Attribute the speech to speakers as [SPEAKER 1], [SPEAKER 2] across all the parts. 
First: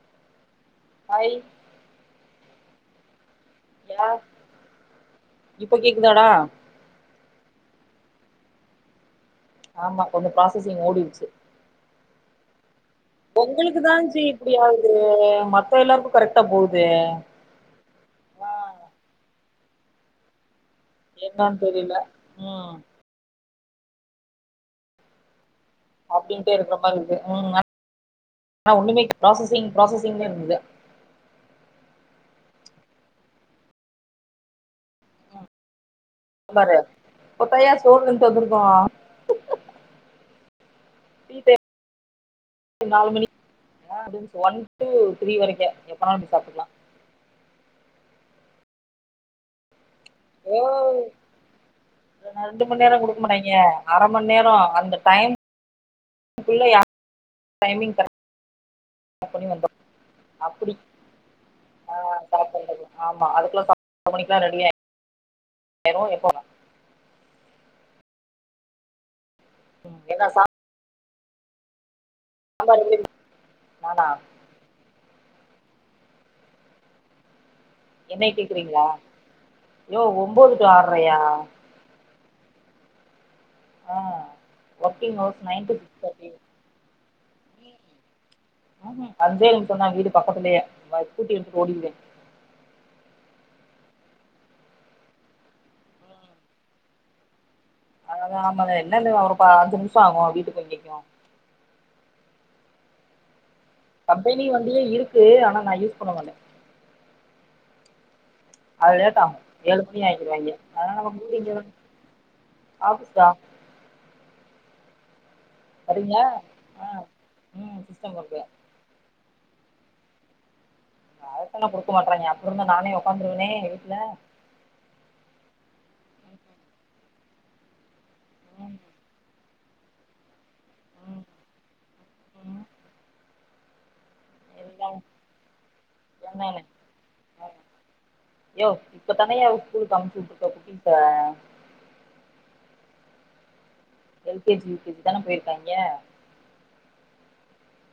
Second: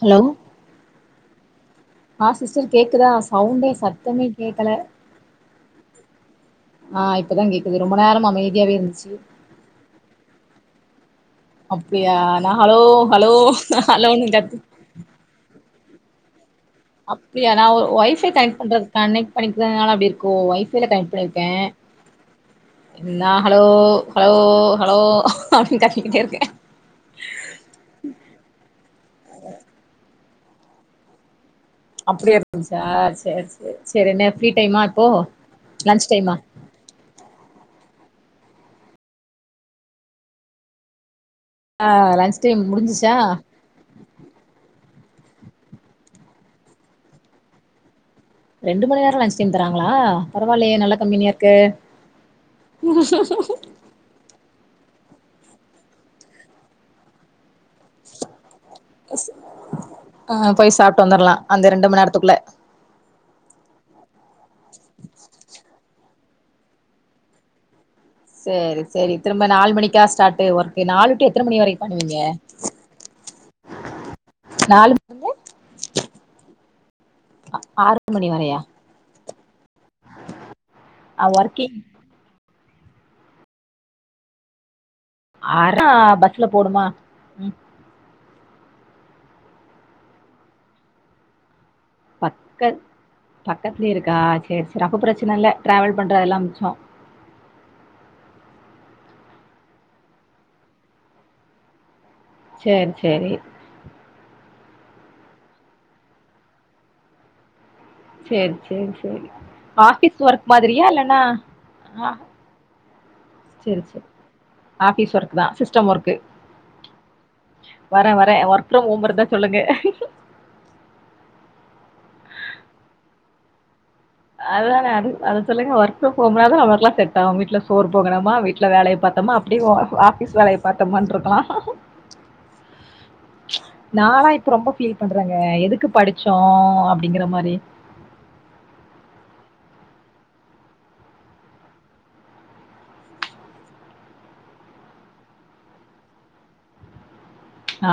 [SPEAKER 1] Hello
[SPEAKER 2] hi
[SPEAKER 1] ஆ sister கேக்குதா சவுண்டே சத்தமே கேக்கல
[SPEAKER 2] இப்போ கேக்குதாடா
[SPEAKER 1] ஆ இப்பதா கேக்குது ரொம்ப நேரம் அமைதியாவே இருந்த்ச்சு
[SPEAKER 2] ஆமா ஒன்னு பாசஸிங் ஓடிர்ச்சு
[SPEAKER 1] அப்டியா நா ஹலோ ஹலோ நா ஹலோன்த
[SPEAKER 2] எ மத்த எல்லார்க்கோ கரெக்ட்டா போத
[SPEAKER 1] அப்டியா நா ஒ ஒய்ஃபை கனெக்ட் பண்றது கனெக்ட் பண்ணிக்கிறதுனால அப்டி இருக்கோ ஒய் ஃபைல கனெக்ட் பண்ணி இருக்கே
[SPEAKER 2] என்னன்னு தெரில ம்
[SPEAKER 1] நா ஹலோ ஹலோ ஹலோ அப்டின் கத்தி
[SPEAKER 2] அப்டின்ட்டே இருக்குற மாரி இருக்கு ம் ஆனா ஒன்னுமே ப்ராசஸிங் ப்ராசஸிங்னே இருந்தது
[SPEAKER 1] அப்டியே இருந்துச்சா சரி சரி சரி என்ன ஃப்ரீ டைமா இப்போ
[SPEAKER 2] ம்,
[SPEAKER 1] லன்ச் டைமா
[SPEAKER 2] பாரு இப்பத்தாயா சோறு திண்ட்டு வந்திருக்கோ ஃப்ரீ டைம்
[SPEAKER 1] அ லன்ச் டைம் முடிஞ்சிச்சா
[SPEAKER 2] அ முடிஞ்ச்சு ஒன் டூ த்ரீ வரைக்கு எப்பனாலு நீ சாப்ட்டுக்லா
[SPEAKER 1] ரெண்டு மண் நேரோ லஞ்ச் டைம் தராங்ளா
[SPEAKER 2] ஓ
[SPEAKER 1] பரவால்லயே நல்ல கம்பெனியா இருக்கு
[SPEAKER 2] ரெண்டு மண் நேரோ குடுக்க மாட்டாய்ங்க அர மண் நேரோ அந்த டைம் குள்ள யா [inaudible] டைமிங் பண்ணி வந்துரு
[SPEAKER 1] அ
[SPEAKER 2] அப்டி
[SPEAKER 1] போய் சாப்ட்டு வந்தரலா அந்த ரெண்டு மண்
[SPEAKER 2] ஆ
[SPEAKER 1] நேரத்துக்குள்ள
[SPEAKER 2] சாப்ட்டு வந்துர்லா ஆமா அதுக்குல்ல சாப்ட்டு [inaudible] மணிக்குலா ரெடியாயிருவோ எப்ப
[SPEAKER 1] சேரி சேரி திரும்ப நாலு
[SPEAKER 2] ம்
[SPEAKER 1] மணிக்கா
[SPEAKER 2] என்ன சா
[SPEAKER 1] ஸ்டார்ட்டு ஒர்க்கு நாலு டு எத்தன மணி வரைக்கு பண்ணுவிங்க
[SPEAKER 2] ஆமா ரெடியாயி நானா
[SPEAKER 1] நாலுல்ருந்து அ ஆறு
[SPEAKER 2] என்னய கேக்கறிங்ளா யோ ஒம்போது டூ ஆறரய்யா
[SPEAKER 1] ஆ ஒர்க்கிங்
[SPEAKER 2] அ ஒர்க்கிங் ஹவர்ஸ் நைன் டூ
[SPEAKER 1] ஆறா
[SPEAKER 2] சிக்ஸ் தேட்டி
[SPEAKER 1] பஸ்ல போடுமா ம்
[SPEAKER 2] ம் ஹு அஞ்சே நிமிஷந்தா வீடு பக்கத்துலயே ஸ்கூட்டி எடுத்துட்டு ஓடிருவே
[SPEAKER 1] பக்க பக்கத்துலயே இருக்கா சேர் சேர் அப்ப பிரச்சன இல்ல டிராவல் பண்றதெல்லா மிச்சோ
[SPEAKER 2] அததா ஆமாங்க என்ன ஒரு பத்து நிமிஷோ ஆகுமா வீட்டுக்கு இங்கைக்கு
[SPEAKER 1] சேரி சேரி
[SPEAKER 2] கம்பெனி வண்டியே இருக்கு ஆனா நா யூஸ் பண்ண மாட்ட
[SPEAKER 1] சேர் சேர்
[SPEAKER 2] அது லேட்
[SPEAKER 1] செரி
[SPEAKER 2] ஆகும் ஏழு மணி
[SPEAKER 1] ஆஃபீஸ் ஒர்க்
[SPEAKER 2] ஆக்கிடுவாங்க
[SPEAKER 1] மாதிரியா
[SPEAKER 2] அதனால நம்ம
[SPEAKER 1] இல்லனா
[SPEAKER 2] வீடு இங்க ஆஃபீஸ் தா
[SPEAKER 1] செரி செ ஆஃபீஸ் ஒர்க் தா சிஸ்டம் ஒர்க்கு
[SPEAKER 2] வரிங்ளா அ ம் சிஸ்டம் ஒர்க்கு
[SPEAKER 1] அப்றம் ஓ மொறதா சொல்லுங்க
[SPEAKER 2] அதத்தான குடுக்க மாட்றாங்க அப்டிருந்தா நானே உக்காந்துருவனே வீட்ல
[SPEAKER 1] அதுதான அது அத சொல்லுங்க ஒர்க் ஃப்ரம் ஹோம்னாதா நம்மளுக்லா செட்டாகு வீட்ல சோறு பொங்கணுமா வீட்ல
[SPEAKER 2] ம்
[SPEAKER 1] வேலய பாத்தோமா அப்டி ஆஃபீஸ் வேலய பாத்தமான்
[SPEAKER 2] ம்
[SPEAKER 1] இருக்லா
[SPEAKER 2] ம்
[SPEAKER 1] நாலா இப்ப ரொம்ப
[SPEAKER 2] எல்லாமே
[SPEAKER 1] ஃபீல் பண்றங்க எதுக்கு படிச்சோ
[SPEAKER 2] சொன்னேனே
[SPEAKER 1] அப்டிங்கற மாரி
[SPEAKER 2] யோவ் இப்போ தானய்யா ஸ்கூலுக்கு அமிச்சுட்ருக்கோ குட்டீஸ L K G U K G தான போயிருக்காய்ங்க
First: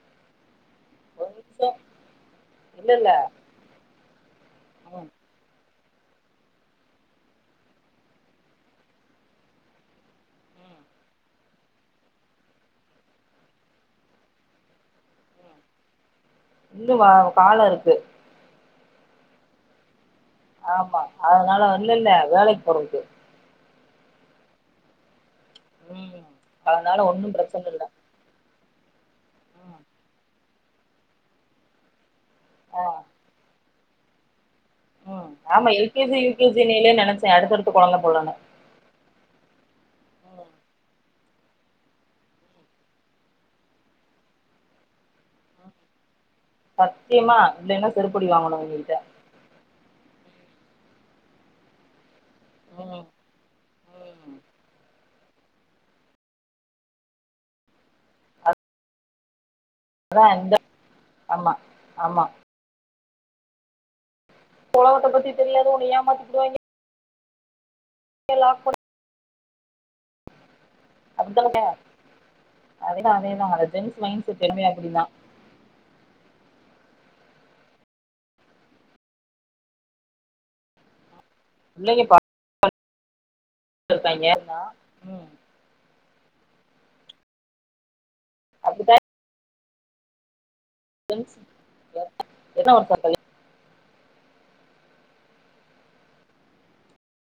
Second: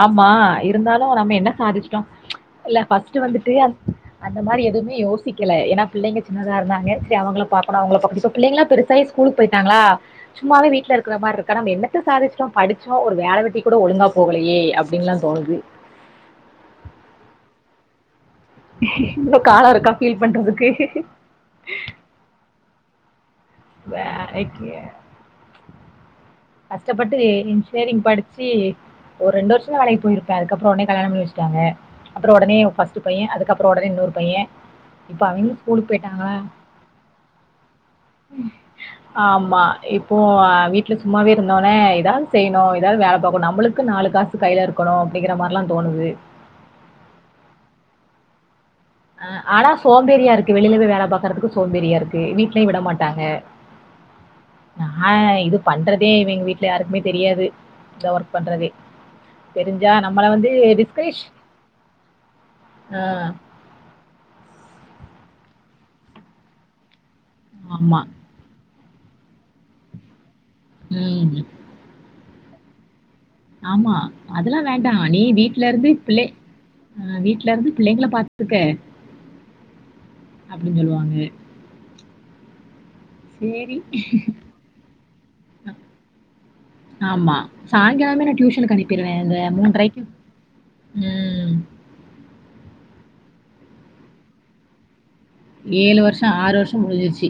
[SPEAKER 1] ஆமா இருந்தாலு
[SPEAKER 2] ஒரு
[SPEAKER 1] நம்ம என்ன
[SPEAKER 2] நிமிஷோ
[SPEAKER 1] சாதிச்சுட்டோ இல்ல ஃபஸ்ட்டு வந்துட்டு அந்த மாரி எதுமே
[SPEAKER 2] ம்
[SPEAKER 1] யோசிக்கில ஏனா பிள்ளைங்க சின்னதா இருந்தாங்க செரி அவுங்கள பாக்லா அவுங்கள பாக்க சோ பிள்ளங்களா பெருசாயி ஸ்கூலுக் போயிட்டாங்ளா சும்மாவே
[SPEAKER 2] ம்
[SPEAKER 1] வீட்ல இருக்கிற மார் இருக்கு நம்ம என்னத்த சாதிச்சிட்டோ படிச்சோ ஒரு வேல வெட்டிக் கூட ஒழுங்கா போகலியே அப்டின்லா தோணுது
[SPEAKER 2] இன்னுவா கால இருக்கு
[SPEAKER 1] இன்னு கால இருக்கா ஃபீல் பண்றதுக்கு
[SPEAKER 2] ஆமா அதனால ஒண்ணு இல்ல வேலக்கி போறதுக்கு
[SPEAKER 1] வேலைக்கு
[SPEAKER 2] ம் அதனால
[SPEAKER 1] கஷ்டப்பட்டு
[SPEAKER 2] ஒன்னு பிரச்சன இல்ல
[SPEAKER 1] இன்ஜினியரிங் படிச்சி ஒரு ரெண்டு
[SPEAKER 2] ம்
[SPEAKER 1] வருஷந்தா போயிருப்பே அதுக்கப்பற ஒடனே கல்யாண பண்ணி வெச் சிட்டாங்க அப்பறொ ஒடனே
[SPEAKER 2] ஆ
[SPEAKER 1] ஃபஸ்ட் பைய அதுக்கப்பறொ ஒடனே இன்னொரு பைய
[SPEAKER 2] ம் ஆமா L K G U K G லிலே நெனச்ச அடுத்தடுத்து கொழந்த போலன்னு
[SPEAKER 1] ஆமா இப்போ வீட்ல சு சும்மாவவே இருந்தோனே எதாது செய்ணு எதாது வேல பாக்கணு நம்ளுக்கு நாலு காசு கைல இருக்கணு அப்டிங்கிற மாரிலா தோனுது
[SPEAKER 2] சத்தியமா இல்லின்னா செருப்படி வாங்கணு இவுங்க்கிட்ட
[SPEAKER 1] ஆ ஆனா சோம்பேறியா இருக்கு வெளில போயி வேல பாக்கறதுக்கு சோம்பேறியா இருக்கு க்கு வீட்லியு விட
[SPEAKER 2] ம்
[SPEAKER 1] மாட்டாங்க
[SPEAKER 2] ம்
[SPEAKER 1] ஆ ஆ இது பண்றதே இவிங்க வீட்ல யாருக்குமே தெரியாது இந்த ஒர்க் பண்றதே தெரிஞ்சா நம்மள வந்து டிஸ்கரிஷ்
[SPEAKER 2] ஆமா ஆமா
[SPEAKER 1] ஆ
[SPEAKER 2] ஒலகத்த பத்தி தெரியாது ஒன்ன ஏமாத்திபுடுவாய்ங்க
[SPEAKER 1] ஆமா
[SPEAKER 2] ஏ லாக் போடு
[SPEAKER 1] ம்
[SPEAKER 2] அத்தலுமே அதேதா அதே
[SPEAKER 1] ஆமா அதெல்லா வேண்டா நீ வீட்லருந்து பிள்ளே ஆ வீட்லருந்து பிள்ளைங்கள பாத்துக்க அப்டின் சொல்லுவாங்க
[SPEAKER 2] பிள்ளைக பா
[SPEAKER 1] சேரி
[SPEAKER 2] ம்
[SPEAKER 1] ஆமா சாய்ங்காலமே நா டியூஷனுக்கு
[SPEAKER 2] அப்படித்தா
[SPEAKER 1] அனுப்பிருவே இந்த மூன்றைக்
[SPEAKER 2] ஃப்ரண்ஸ் என்ன என்னா ஒர்க் பாக்கதே
[SPEAKER 1] ஏழு வருஷோ ஆறு வருஷோ முடிஞ்சிர்ச்சி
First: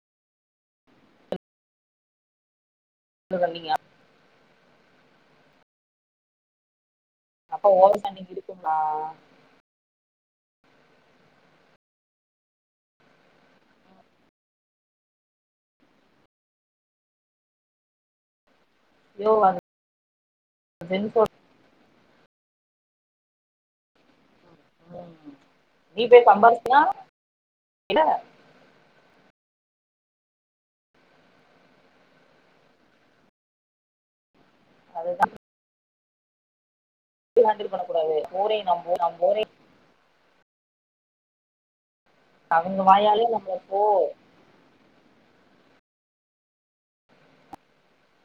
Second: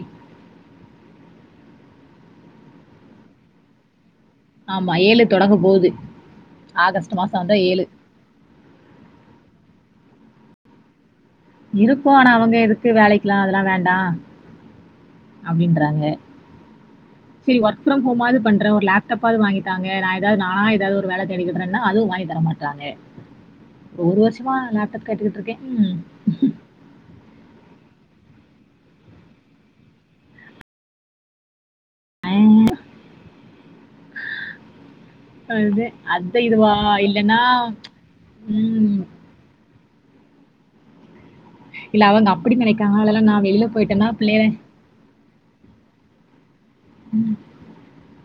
[SPEAKER 2] இல்ல ரன்னிங்கா
[SPEAKER 1] ஆமா ஏழு தொடங்க போது ஆகஸ்ட்டு மாசோ
[SPEAKER 2] அப்ப ஓவர் சன்டிங் இருக்குங்ளா
[SPEAKER 1] இருக்கு ஆனா அவுங்க எதுக்கு வேலைக்லா அதெலா வேண்டா அப்பிடின்றாங்க சி ஒர்க்ஃப்ரம் ஹோமாது பண்றே ஒரு
[SPEAKER 2] யோ
[SPEAKER 1] லேப்டாப்பாது வாங்கி தாங்க நா எதாது நானா எதாது ஒரு வேல தேடிக்கிக கிறன்னா அதுவு வாங்கி தரமாட்றாங்க ஒரு வருஷமா லேப்டாப் கேட்டுக்கிட்டுருக்கே ம்
[SPEAKER 2] யா ஏ
[SPEAKER 1] ஐய்
[SPEAKER 2] அதுதா
[SPEAKER 1] அதே அத்த இதுவா இல்
[SPEAKER 2] இது ஹேண்டில் பண்ண கூடாது ஊரை நம்பு நம் ஊரை
[SPEAKER 1] இல்ல அவுங்க அப்பிடி
[SPEAKER 2] அவங்க
[SPEAKER 1] நெனைக்காங்ளா
[SPEAKER 2] வாயாலே
[SPEAKER 1] நா
[SPEAKER 2] நம்ம
[SPEAKER 1] வெளில போயிட்டேனா பிள்ளைல ம்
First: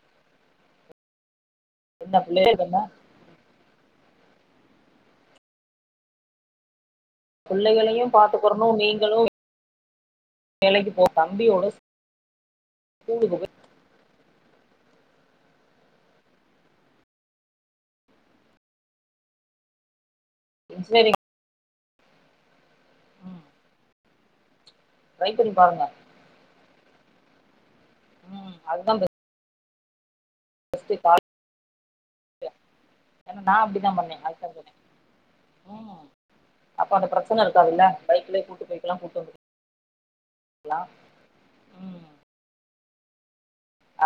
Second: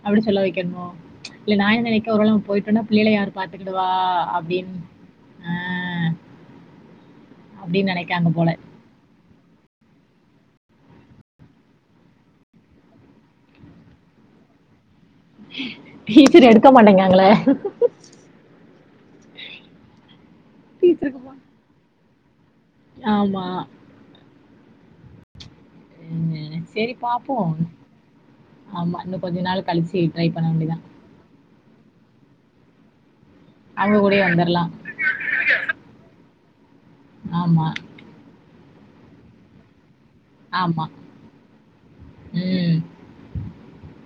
[SPEAKER 1] அப்பிடி சொல்ல வைக்கனுமோ இல்ல நா என்ன நெனைக்க ஒரு வேல
[SPEAKER 2] பிள்ளைய இருக்குன்னா
[SPEAKER 1] போயிட்டனோ பிள்ளைல யாரு பாத்துக்கிடுவா அப்டின் அ
[SPEAKER 2] புள்ளைகளையு பாத்துக்கிறனு நீங்களு வேலக்கி போ தம்பியோட ஸ்கூலுக்கு போயி
[SPEAKER 1] டீச்சர் எடுக்க மாட்டேங்காய்களே? டீச்சிருக்
[SPEAKER 2] இன்ஜினியரிங் ம்
[SPEAKER 1] ஆமா
[SPEAKER 2] ட்ரை பண்ணி பாருங்க.
[SPEAKER 1] சேரி பாப்போ
[SPEAKER 2] ம்
[SPEAKER 1] ஆமா இன்னு கொஞ்ச நாள் கழிச்சி
[SPEAKER 2] ஃபஸ்ட் கால்க்கு ஏனா நா அப்பிடிதா
[SPEAKER 1] அவங்க
[SPEAKER 2] பண்ணே
[SPEAKER 1] கூடயே
[SPEAKER 2] அதுக்குதா
[SPEAKER 1] வந்துரலாம்.
[SPEAKER 2] சொன்னே ம் அப்ப அந்த பிரச்சன
[SPEAKER 1] ஆமா,
[SPEAKER 2] இருக்காதுல்ல பைக்கலே கூட்டு போய்க்கலா கூட்டு வந்
[SPEAKER 1] ஆமா ம்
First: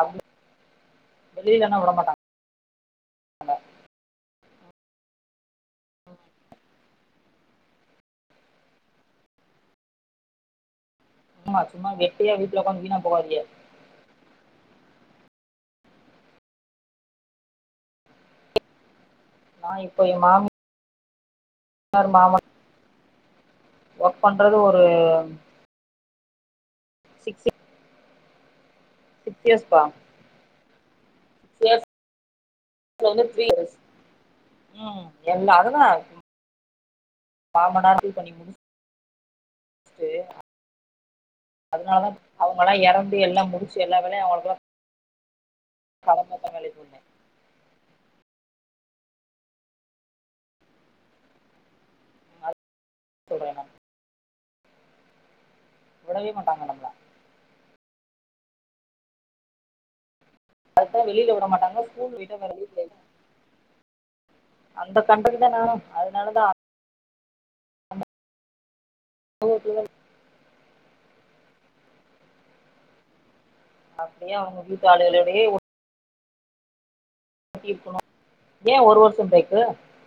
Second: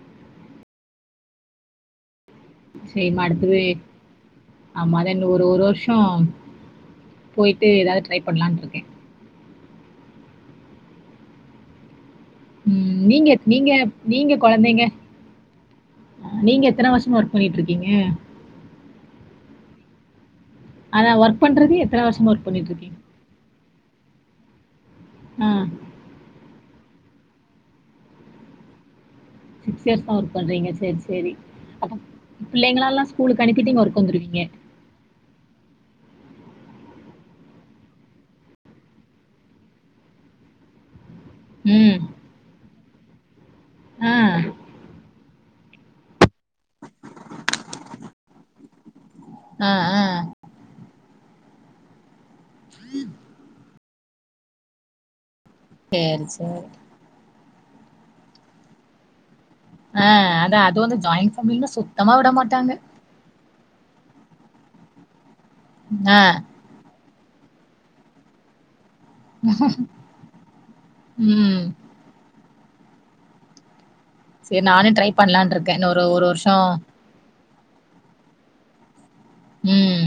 [SPEAKER 2] அப்பி வெளிலனா உடமாட்டா
[SPEAKER 1] சேமா அடுத்தது அம்மாதா இன்னு ஒரு ஒரு வருஷோ போயிட்டு ஏதாவது ட்ரை பண்ணலான்னு இருக்கேன்.
[SPEAKER 2] ஆமா சும்மா வெட்டியா வீட்ல உக்காந்து
[SPEAKER 1] ம்.
[SPEAKER 2] வீணா
[SPEAKER 1] நீங்க
[SPEAKER 2] போகாதிக
[SPEAKER 1] நீங்க நீங்க கொழந்தைங்க நீங்க எத்தன வருஷமா ஒர்க் பண்ணிட்டு இருக்கீங்க?
[SPEAKER 2] நா இப்போ என் மாமி
[SPEAKER 1] அதா ஒர்க் பண்றது எத்தன வருசமா ஒர்க் பண்ணி இருக்கீங்க?
[SPEAKER 2] ஒர்க் பண்றது ஒரு
[SPEAKER 1] ம்
[SPEAKER 2] சிக்ஸ்
[SPEAKER 1] சிக்ஸ் இயர்ஸ் தான் ஒர்க் பண்றீங்க சேரி சேரி
[SPEAKER 2] சிக்ஸ்
[SPEAKER 1] அப்போ
[SPEAKER 2] இயர்ஸ்ல
[SPEAKER 1] பிள்ளைங்கள எல்லாம்
[SPEAKER 2] வந்து
[SPEAKER 1] ஸ்கூலுக்கு
[SPEAKER 2] த்ரீ
[SPEAKER 1] அனுப்பிட்டு
[SPEAKER 2] இயர்ஸ்
[SPEAKER 1] நீங்க ஒர்க் வந்துருவீங்க.
[SPEAKER 2] ம் எல்லாருக்கு அது மாமனார் இப்ப நீ முடிச்சுட்டு
[SPEAKER 1] ம்.
[SPEAKER 2] அதனால அவுங்கலாம் யெறந்து எல்லாம் முடிச்சு எல்லா
[SPEAKER 1] ஆ.
[SPEAKER 2] வேலையும் அவுங்கள்லாம் [inaudible]
[SPEAKER 1] ஆஹ்ஹ
[SPEAKER 2] சொல்றாங்க
[SPEAKER 1] சேரி
[SPEAKER 2] விடவே
[SPEAKER 1] சேரி
[SPEAKER 2] மாட்டாங்க நம்மள
[SPEAKER 1] ஆ அதா
[SPEAKER 2] அப்ரோ வெளில வுட மாட்டாங்க, ஸ்கூல் விட்டு [inaudible] அந்த கண்டக்கு நானும்
[SPEAKER 1] ஆ ம்
[SPEAKER 2] அப்டியே அவுங்க வீட்டாளுளவே ஒட்
[SPEAKER 1] தென்ன ஒரு ஒரு வர்ஷோம்
[SPEAKER 2] இப்போ யென் ஒரு வருஷோம் போய்ட்டு
[SPEAKER 1] ம்.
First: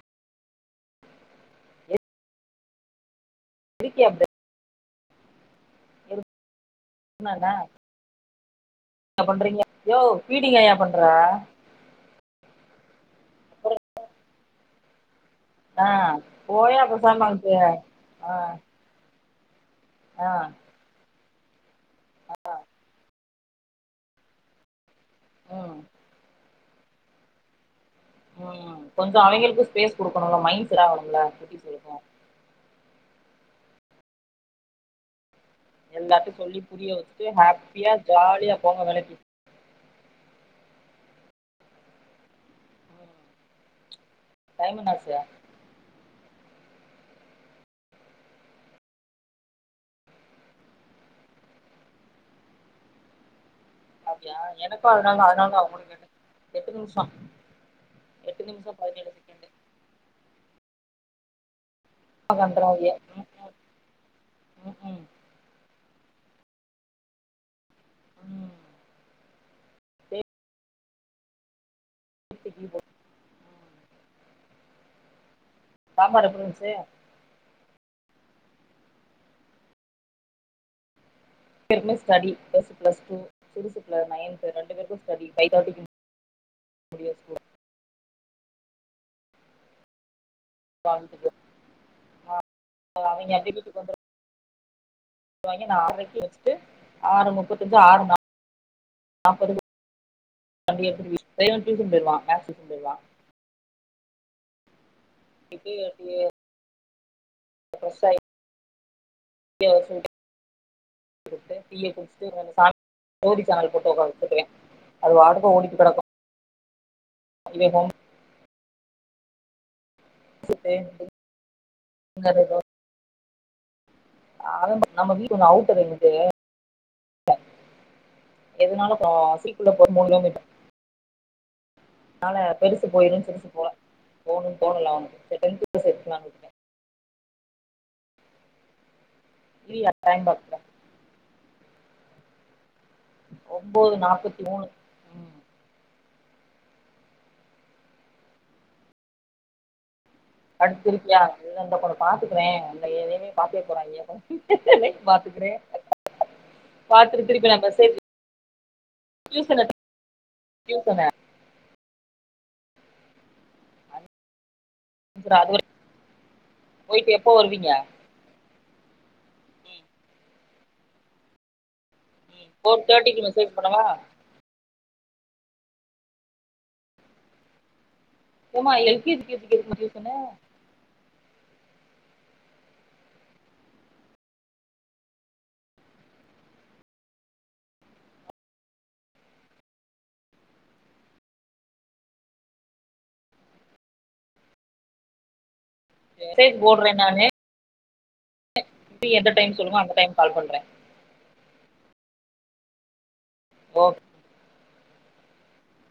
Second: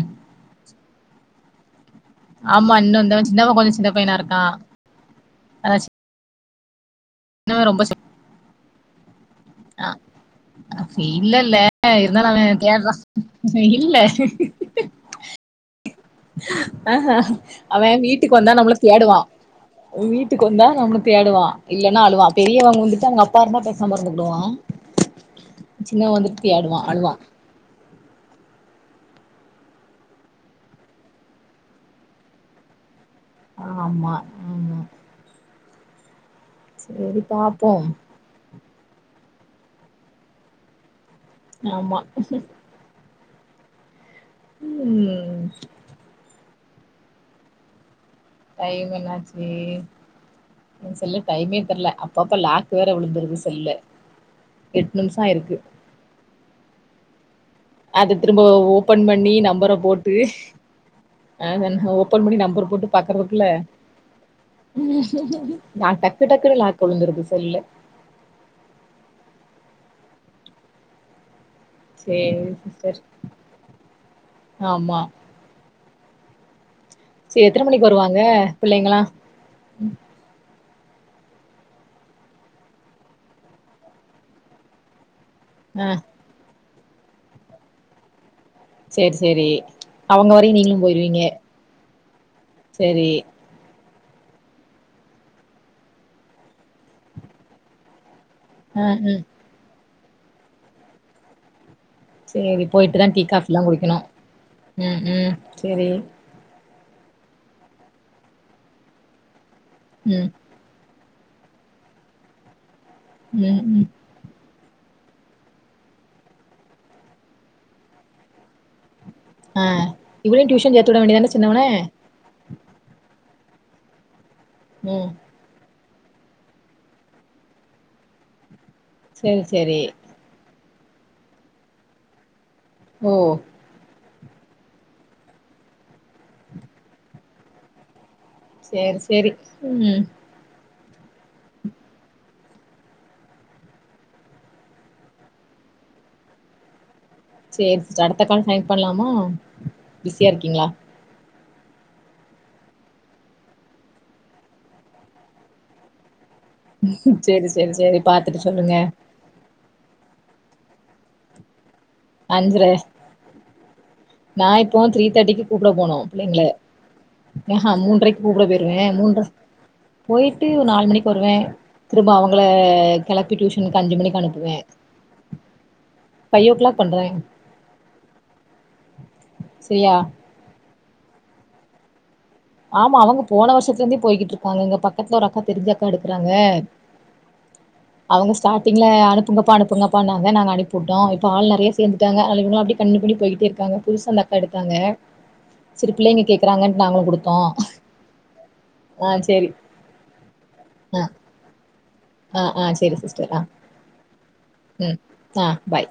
[SPEAKER 1] ஆமா இன்னும் இந்த சின்னவன் கொஞ்சோம் சின்ன
[SPEAKER 2] இருக்கியா
[SPEAKER 1] பையனா
[SPEAKER 2] அப்படி
[SPEAKER 1] இருக்கான் அ
[SPEAKER 2] சின்னவன்னா
[SPEAKER 1] சின்
[SPEAKER 2] என்ன பண்றீங்க
[SPEAKER 1] ஆ.
[SPEAKER 2] யோவ் பீடிங் ஏன்யா பண்ற?
[SPEAKER 1] இல்ல இல்ல இருந்தாலும் அவேன் தேட்றான் இல்ல
[SPEAKER 2] ஆ போயா
[SPEAKER 1] அ அ
[SPEAKER 2] பேசாம அங்க
[SPEAKER 1] அவன்
[SPEAKER 2] ஆ
[SPEAKER 1] வீட்டுக்கு வந்தா நம்மள தேடுவான்
[SPEAKER 2] ஆ
[SPEAKER 1] வீட்டுக்கு வந்தா நம்ள தேடுவான் இல்லன்னா அழுவான் பெரியவன் வந்துட்டு அவுங்க அப்பா இருந்தா பெசாம இருந்துகுடுவான்.
[SPEAKER 2] ம்
[SPEAKER 1] சின்னவேன் வந்துட்டு தேடுவான், அழுவான்.
[SPEAKER 2] ம் கொஞ்சோம் அவிங்களுக்கும் ஃபேஸ் குடுக்குணும்ல மைண்ட் செட் ஆவணும்ல எப்பிடி சொல்லுற
[SPEAKER 1] ஆமா ம்
[SPEAKER 2] எல்லாத்தையும் சொல்லி புரிய
[SPEAKER 1] சரி
[SPEAKER 2] வெச்சிட்டு
[SPEAKER 1] பாப்போம்
[SPEAKER 2] ஹப்பியா ஜாலியா போங்க வேலைக்கு.
[SPEAKER 1] ஆமா
[SPEAKER 2] ம் டைம் என்னாச்சு
[SPEAKER 1] ம் டைம் என்னாச்சு நீ சொல்லு டைமே தெர்ல அப்பப்ப லாக்கு வேற விழுந்துருது செல்ல
[SPEAKER 2] அப்டியா எனக்கும் அதனால அதனால தான் உங்கள கேட்டேன் எட்டு நிமிஷோம்
[SPEAKER 1] அத திரும்பவும் ஓபன் பண்ணி நம்பர போட்டு ஓப்பன் பன்னி நம்பர் போட்டு
[SPEAKER 2] கண்டுறாங்க
[SPEAKER 1] பாக்றகுல்ல
[SPEAKER 2] ம் ம் ம்
[SPEAKER 1] நா டக்கு டக்குனு லாக் விழுந்துருது செல்ல
[SPEAKER 2] ம்
[SPEAKER 1] சேரி சிஸ்டர் ஆமா
[SPEAKER 2] சாம்பார் எப்டி இருந்துச்சு
[SPEAKER 1] சே எத்தன மணிக்கு வருவாங்க பிள்ளைங்ளா
[SPEAKER 2] ரெண்டு பேருக்குமே ஸ்டடி பெருசு ப்ளஸ் டூ சிருசு புள்ள நைன்து ரெண்டு பேருக்கு ஸ்டடி ஃபைவ் தேட்டிக்கு
[SPEAKER 1] ஆ
[SPEAKER 2] முடியு ஸ்கூல்
[SPEAKER 1] செரி செரிஅவுங்க வரயில நீங்களு போயிருவீங்க
[SPEAKER 2] அவங்க
[SPEAKER 1] செரி
[SPEAKER 2] எட்ரைக்கி வீட்டுக்கு வந்துரு வாங்க நா ஆறுக்கு வச்சுட்டு ஆறு முப்பத்தஞ்சு ஆறு நால்
[SPEAKER 1] ம் ம்
[SPEAKER 2] நாப்பாதுக் [unintelligible] டியூஷன் போய்றுவா
[SPEAKER 1] சேரி போயிட்டு தா டீ காபி எல்லா குடிக்கணு ம் ம்
[SPEAKER 2] எது
[SPEAKER 1] சேரி
[SPEAKER 2] எப்டியோ பெர்சாய்
[SPEAKER 1] ம்
[SPEAKER 2] [unintelligible] டீய குடிச்சுட்டு டூரி
[SPEAKER 1] ம்
[SPEAKER 2] சேனல்
[SPEAKER 1] ம்
[SPEAKER 2] போட்டு உக்காரு அது பாட்டுக்கு ஓடிகிட்டு கெடக்கு இது ஹோம்
[SPEAKER 1] ஆ இவனையு டியூசன் சேத்து விட வேண்டிதான சின்னவனெ
[SPEAKER 2] ந [unintelligible]
[SPEAKER 1] ம்
[SPEAKER 2] நம்ம வீட் அவுட்டர் வந்து எதுனாலு ஆ
[SPEAKER 1] சேரி
[SPEAKER 2] சீக்குள்ள
[SPEAKER 1] சேரி
[SPEAKER 2] போ மூணு கிலோ மீட்டர் னால பெருசு
[SPEAKER 1] ஓ
[SPEAKER 2] போயிடு சிருசு போல போகணு தோணல அவனுக்கு செரி டென்த்துக்கு சேத்துதுகலானு
[SPEAKER 1] சேரி சேரி
[SPEAKER 2] ஃப்ரீயா
[SPEAKER 1] ம்
[SPEAKER 2] டைம் ஓர்க் ஒம்போது நாப்பத்தி மூணு ம்
[SPEAKER 1] சேரி அடுத்த கால் கானேக்ட் பண்ணலாமா பிஸியா இருக்கீங்ளா
[SPEAKER 2] இருக்கியா இந்த கூட பாத்துக்றே அந்த எதையுமே பாத்தே போறாங்கெ பாத்துக்கிறே பாத்துட்டு
[SPEAKER 1] செரி செரி செரி பாத்துட்டு சொல்லுங்க
[SPEAKER 2] டியூசனு டியூசனு
[SPEAKER 1] அஞ்சரெ நா இப்போ த்ரீ தேட்டிக்கு
[SPEAKER 2] அது
[SPEAKER 1] கூப்பட
[SPEAKER 2] வரைக்கு
[SPEAKER 1] போனு புள்ளைங்கள
[SPEAKER 2] போயிட்டு எப்போ
[SPEAKER 1] ஆ
[SPEAKER 2] வருவீங்க
[SPEAKER 1] அ மூன்ரைக் கூப்பட போயிடுவே மூன்ற போயிட்டு நாலு மணிக்கு வருவே திரும்ப அவுங்கள
[SPEAKER 2] ஃபோர் தேர்ட்டிக்கு
[SPEAKER 1] கெளப்பி
[SPEAKER 2] மெசேஜ்
[SPEAKER 1] டியூஷனுக்கு
[SPEAKER 2] பண்ணவா
[SPEAKER 1] அஞ்சு மணிக்கு அனுப்புவே ஃபைவ் ஓ கிளாக் பண்றே
[SPEAKER 2] ஏமா L K G U K G க்கு எதுக்கு மா
[SPEAKER 1] சரியா
[SPEAKER 2] டியூஷனு
[SPEAKER 1] ஆமா அவுங்க போன வருஷத்துல இருந்தே போய்கிட்டு இருக்காங்க இங்க பக்கத்துல ஒரு அக்கா தெரிஞ்ச அக்கா எடுக்கறாங்க அவுங்க ஸ்டார்டிங்ல அனுப்புங்கப்பா அனுப்புங்கப்பா னாங்க நாங்க அனுப்பி விட்டோ இப்ப ஆள் நெறைய சேந்துட்டாங்க அதுகளு அப்டியே கன்டினியு பண்ணி போயிட்டே இருக்காங்க புதுசா அந்தக்கா எடுத்தாங்க செரி புள்ளைங்க கேக்றாங்கனு நாங்களு குடுத்
[SPEAKER 2] ஃப்ரீ எந்த
[SPEAKER 1] சேரி
[SPEAKER 2] டைம் சொல்லுங்க அந்த டைம் கால் பண்ற
[SPEAKER 1] ஆ ஆ ஆ செரி சிஸ்டர் ஆ
[SPEAKER 2] ஓக்
[SPEAKER 1] ம் ஆ பாய்